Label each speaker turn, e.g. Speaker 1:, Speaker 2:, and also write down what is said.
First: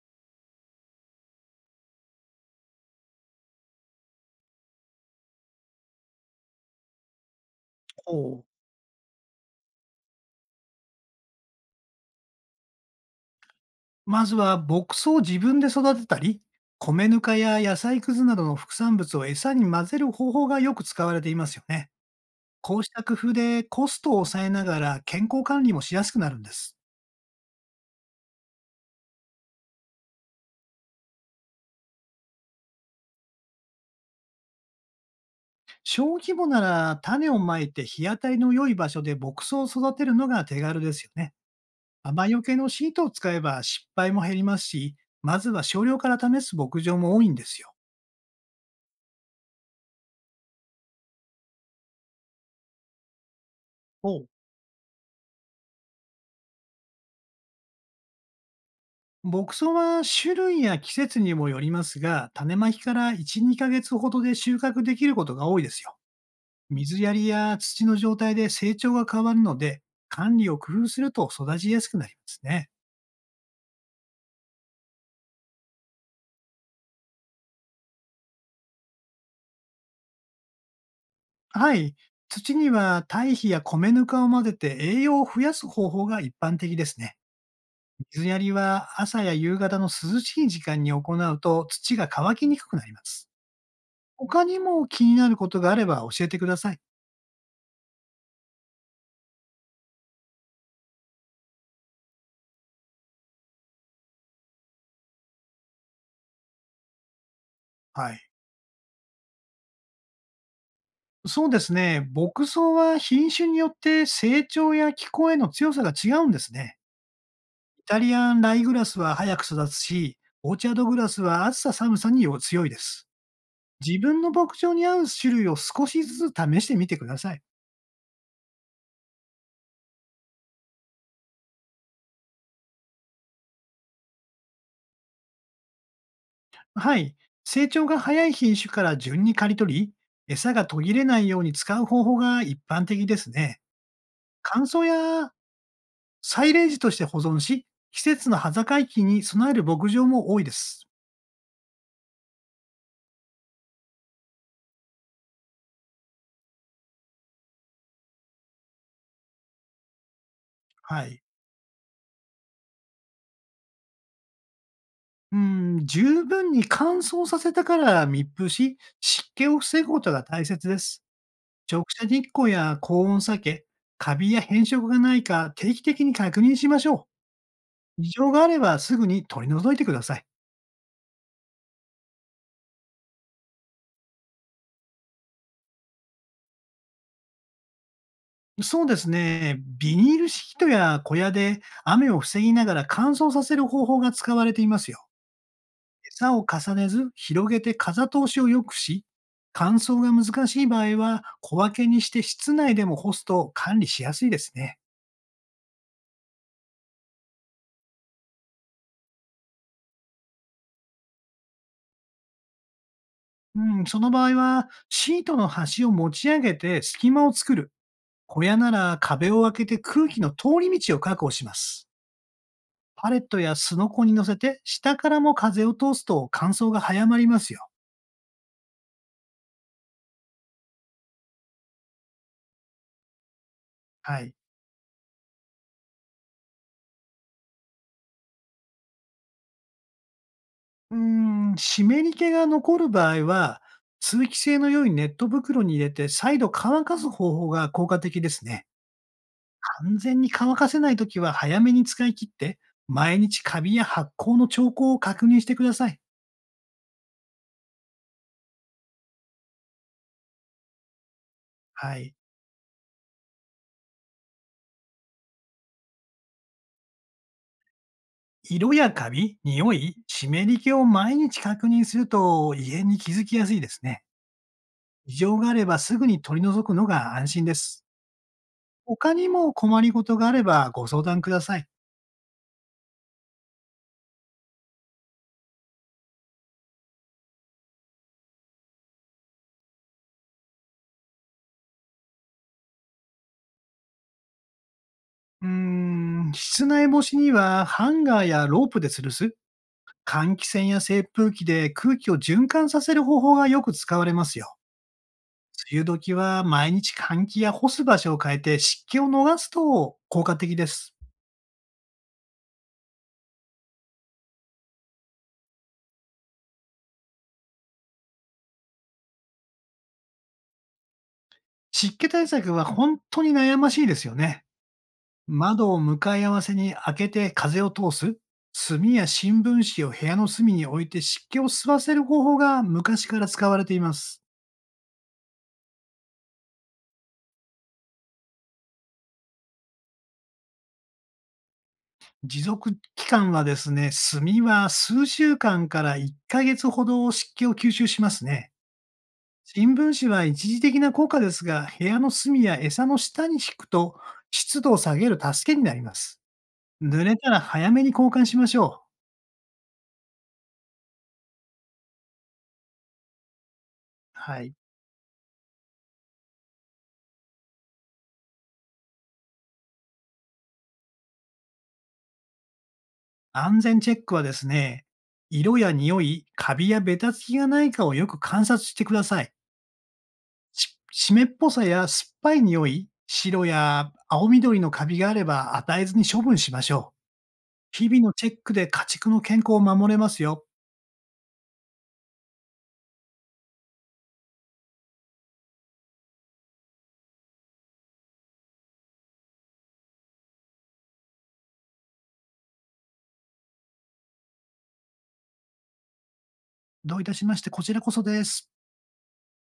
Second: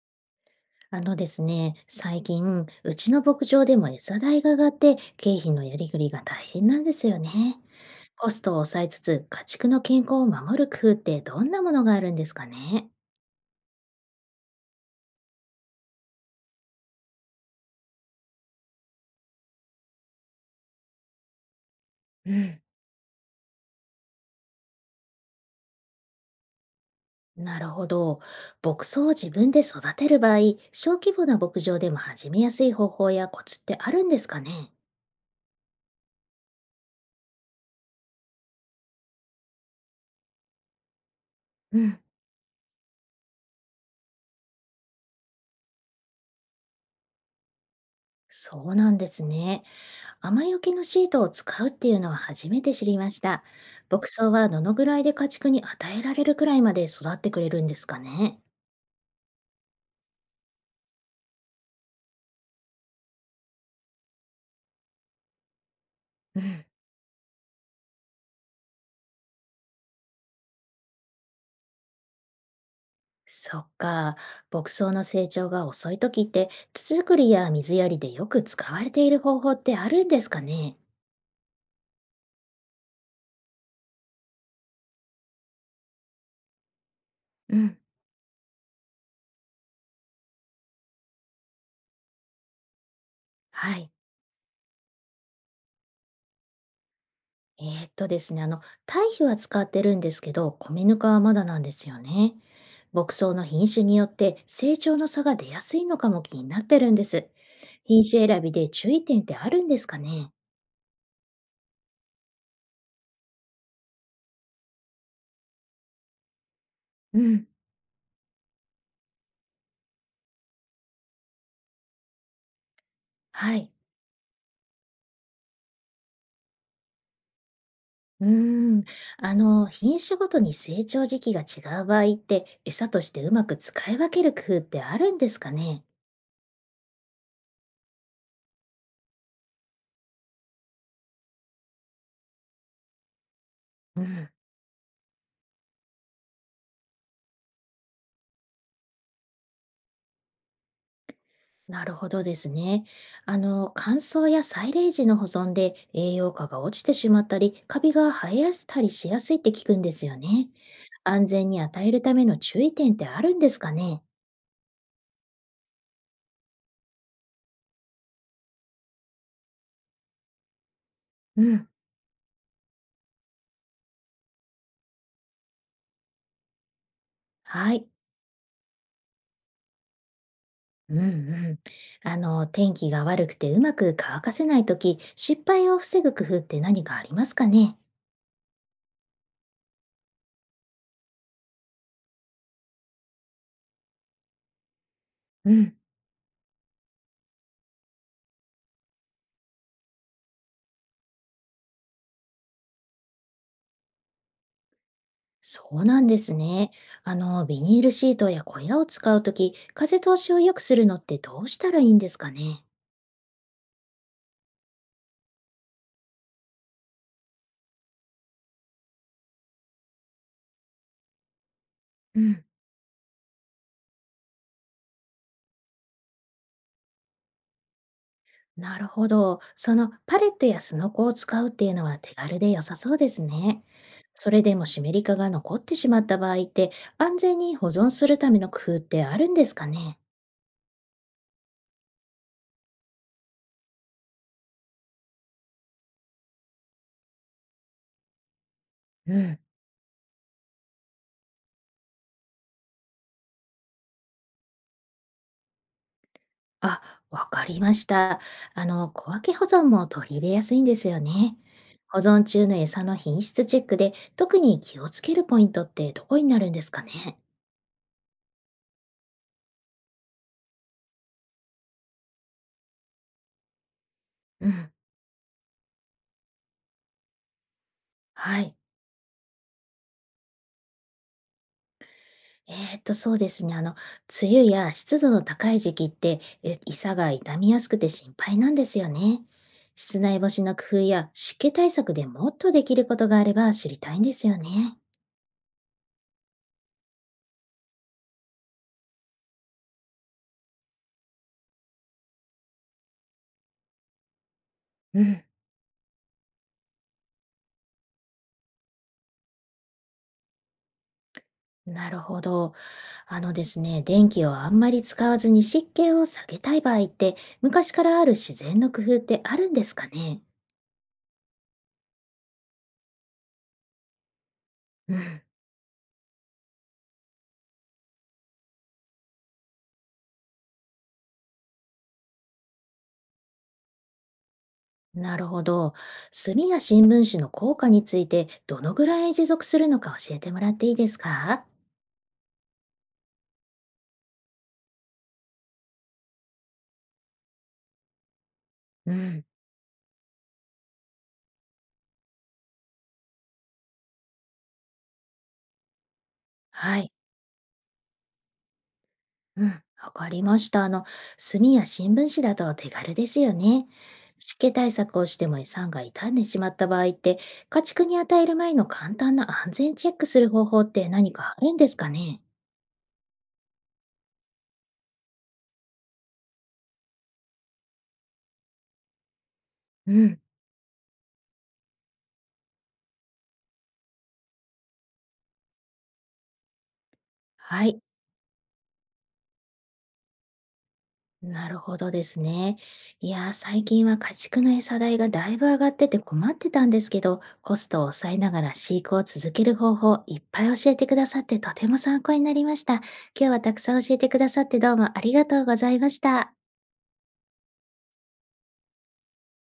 Speaker 1: ですね、最近、うちの牧場でも餌代が上がって、経費のやりくりが大変なんですよね。
Speaker 2: ほ
Speaker 1: コスト
Speaker 2: う。
Speaker 1: を抑えつつ、家畜の健康を守る工夫ってどんなものがあるんですかね。
Speaker 2: まずは牧草を自分で育てたり、米ぬかや野菜くずなどの副産物を餌に混ぜる方法がよく使われていますよね。
Speaker 1: うん、
Speaker 2: こうした工夫でコストを抑えながら健康管理もしやすくなるんです。
Speaker 1: なるほど。牧草を自分で育てる場合、小規模な牧場でも始めやすい方法やコツってあるんですかね。
Speaker 2: 小規模なら種をまいて日当たりの良い場所で牧草を育てるのが手軽ですよね。
Speaker 1: うん、
Speaker 2: 雨よけのシートを使えば失敗も減りますし、まずは少量から試す牧場も多いんですよ。
Speaker 1: そうなんですね。雨よけのシートを使うっていうのは初めて知りました。牧
Speaker 2: ほう。
Speaker 1: 草はどのぐらいで家畜に与えられるくらいまで育ってくれるんですかね。
Speaker 2: 牧草は種類や季節にもよりますが、種まきから1、2ヶ月ほどで収穫できることが多いですよ。
Speaker 1: うん、
Speaker 2: 水やりや土の状態で成長が変わるので、管理を工夫すると育ちやすくなりますね。
Speaker 1: そっか。牧草の成長が遅い時って、土作りや水やりでよく使われている方法ってあるんですかね。
Speaker 2: はい。土には堆肥や米ぬかを混ぜて栄養を増やす方法が一般的ですね。
Speaker 1: うん、
Speaker 2: 水やりは朝や夕方の涼しい時間に行うと土が乾きにくくなります。
Speaker 1: はい。
Speaker 2: 他にも気になることがあれば教えてください。
Speaker 1: ですね、堆肥は使ってるんですけど、米ぬかはまだなんですよね。牧草の品種によって成長の差が出やすいのかも気になってるんです。品
Speaker 2: は
Speaker 1: 種
Speaker 2: い。
Speaker 1: 選びで注意点ってあるんですかね？
Speaker 2: そうですね。牧草は品種によって成長や気候への強さが違うんですね。
Speaker 1: うん、
Speaker 2: イタリアンライグラスは早く育つし、オーチャードグラスは暑さ寒さに強いです。
Speaker 1: はい。
Speaker 2: 自分の牧場に合う種類を少しずつ試してみてください。
Speaker 1: うーん、品種ごとに成長時期が違う場合って、餌としてうまく使い分ける工夫ってあるんですかね？
Speaker 2: はい。成長が早い品種から順に刈り取り、餌が途切れないように使う方法が一般的ですね。
Speaker 1: うん。
Speaker 2: 乾燥やサイレージとして保存し、季節の端境期に備える牧場も多いです。
Speaker 1: なるほどですね。乾燥やサイレージの保存で栄養価が落ちてしまったり、カビが生えやしたりしやすいって聞くんですよね。
Speaker 2: はい。
Speaker 1: 安全に与えるための注意点ってあるんですかね？
Speaker 2: うー十分に乾燥させたから密封し、湿気を防ぐことが大切です。
Speaker 1: うん。
Speaker 2: 直射日光や高温避け、カビや変色がないか定期的に確認しましょ
Speaker 1: はい。
Speaker 2: う。異常があればすぐに取り除いてください。
Speaker 1: うんうん。天気が悪くてうまく乾かせないとき、失敗を防ぐ工夫って何かありますかね？
Speaker 2: そうですね。ビニールシートや小屋で雨を防ぎながら乾燥させる方法が使われていますよ。
Speaker 1: うん。
Speaker 2: 餌を重ねず、広げて風通しを良くし、乾燥が難しい場合は小分けにして室内でも干すと管理しやすいですね。
Speaker 1: そうなんですね。ビニールシートや小屋を使うとき、風通しを良くするのってどうしたらいいんですかね？
Speaker 2: うん、その場合は、シートの端を持ち上げて隙間を作る。小屋なら壁を開けて空気の通り道を確保します。
Speaker 1: うん。
Speaker 2: パレットやスノコに乗せて、下からも風を通すと乾燥が早まりますよ。
Speaker 1: なるほど。そのパレットやスノコを使うっていうのは手軽で良さそうですね。
Speaker 2: は
Speaker 1: そ
Speaker 2: い。
Speaker 1: れでも湿り化が残ってしまった場合って、安全に保存するための工夫ってあるんですかね？
Speaker 2: うー湿り気が残る場合は、通気性の良いネット袋に入れて再度乾かす方法が効果的ですね。
Speaker 1: うん。
Speaker 2: 完全に乾かせないときは早めに使い切って、毎日カビや発酵の兆候を確認してください。
Speaker 1: あ、わかりました。小分け保存も取り入れやすいんですよね。
Speaker 2: は
Speaker 1: 保
Speaker 2: い。
Speaker 1: 存中の餌の品質チェックで特に気をつけるポイントってどこになるんですかね？
Speaker 2: 色やカビ、匂い、湿り気を毎日確認すると異変に気づきやすいですね。
Speaker 1: うん。
Speaker 2: 異常があればすぐに取り除くのが安心です。
Speaker 1: はい。
Speaker 2: 他にも困りごとがあればご相談ください。
Speaker 1: そうですね。梅雨や湿度の高い時期って、胃酸が傷みやすくて心配なんですよね。室内干しの工夫や湿気対策でもっとできることがあれば知りたいんですよね。
Speaker 2: 室内干しにはハンガーやロープで吊るす、換気扇や扇風機で空気を循環させる方法がよく使われますよ。
Speaker 1: うん、
Speaker 2: 梅雨時は毎日換気や干す場所を変えて湿気を逃すと効果的です。
Speaker 1: なるほど。ですね、電気をあんまり使わずに湿気を下げたい場合って、昔からある自然の工夫ってあるんですかね？
Speaker 2: 湿気対策は本当に悩ましいですよね。
Speaker 1: うん。
Speaker 2: 窓を向かい合わせに開けて風を通す、炭や新聞紙を部屋の隅に置いて湿気を吸わせる方法が昔から使われています。
Speaker 1: なるほど。炭や新聞紙の効果について、どのぐらい持続するのか教えてもらっていいですか？
Speaker 2: 持続期間はですね、炭は数週間から1ヶ月ほど湿気を吸収しますね。
Speaker 1: うん、
Speaker 2: 新聞紙は一時的な効果ですが、部屋の隅や餌の下に敷くと湿度を下げる助けになります。
Speaker 1: はい。
Speaker 2: 濡れたら早めに交換しましょう。
Speaker 1: うん、わかりました。炭や新聞紙だと手軽ですよね。湿
Speaker 2: はい。
Speaker 1: 気対策をしても胃酸が傷んでしまった場合って、家畜に与える前の簡単な安全チェックする方法って何かあるんですかね？
Speaker 2: 安全チェックはですね、色や匂い、カビやベタつきがないかをよく観察してください。
Speaker 1: うん。
Speaker 2: し湿っぽさや酸っぱい匂い、白や青緑のカビがあれば与えずに処分しましょう。
Speaker 1: はい。
Speaker 2: 日々のチェックで家畜の健康を守れますよ。
Speaker 1: なるほどですね。いやー、最近は家畜の餌代がだいぶ上がってて困ってたんですけど、コストを抑えながら飼育を続ける方法いっぱい教えてくださってとても参考になりました。今日はたくさん教えてくださってどうもありがとうございました。
Speaker 2: どういたしまして、こちらこそです。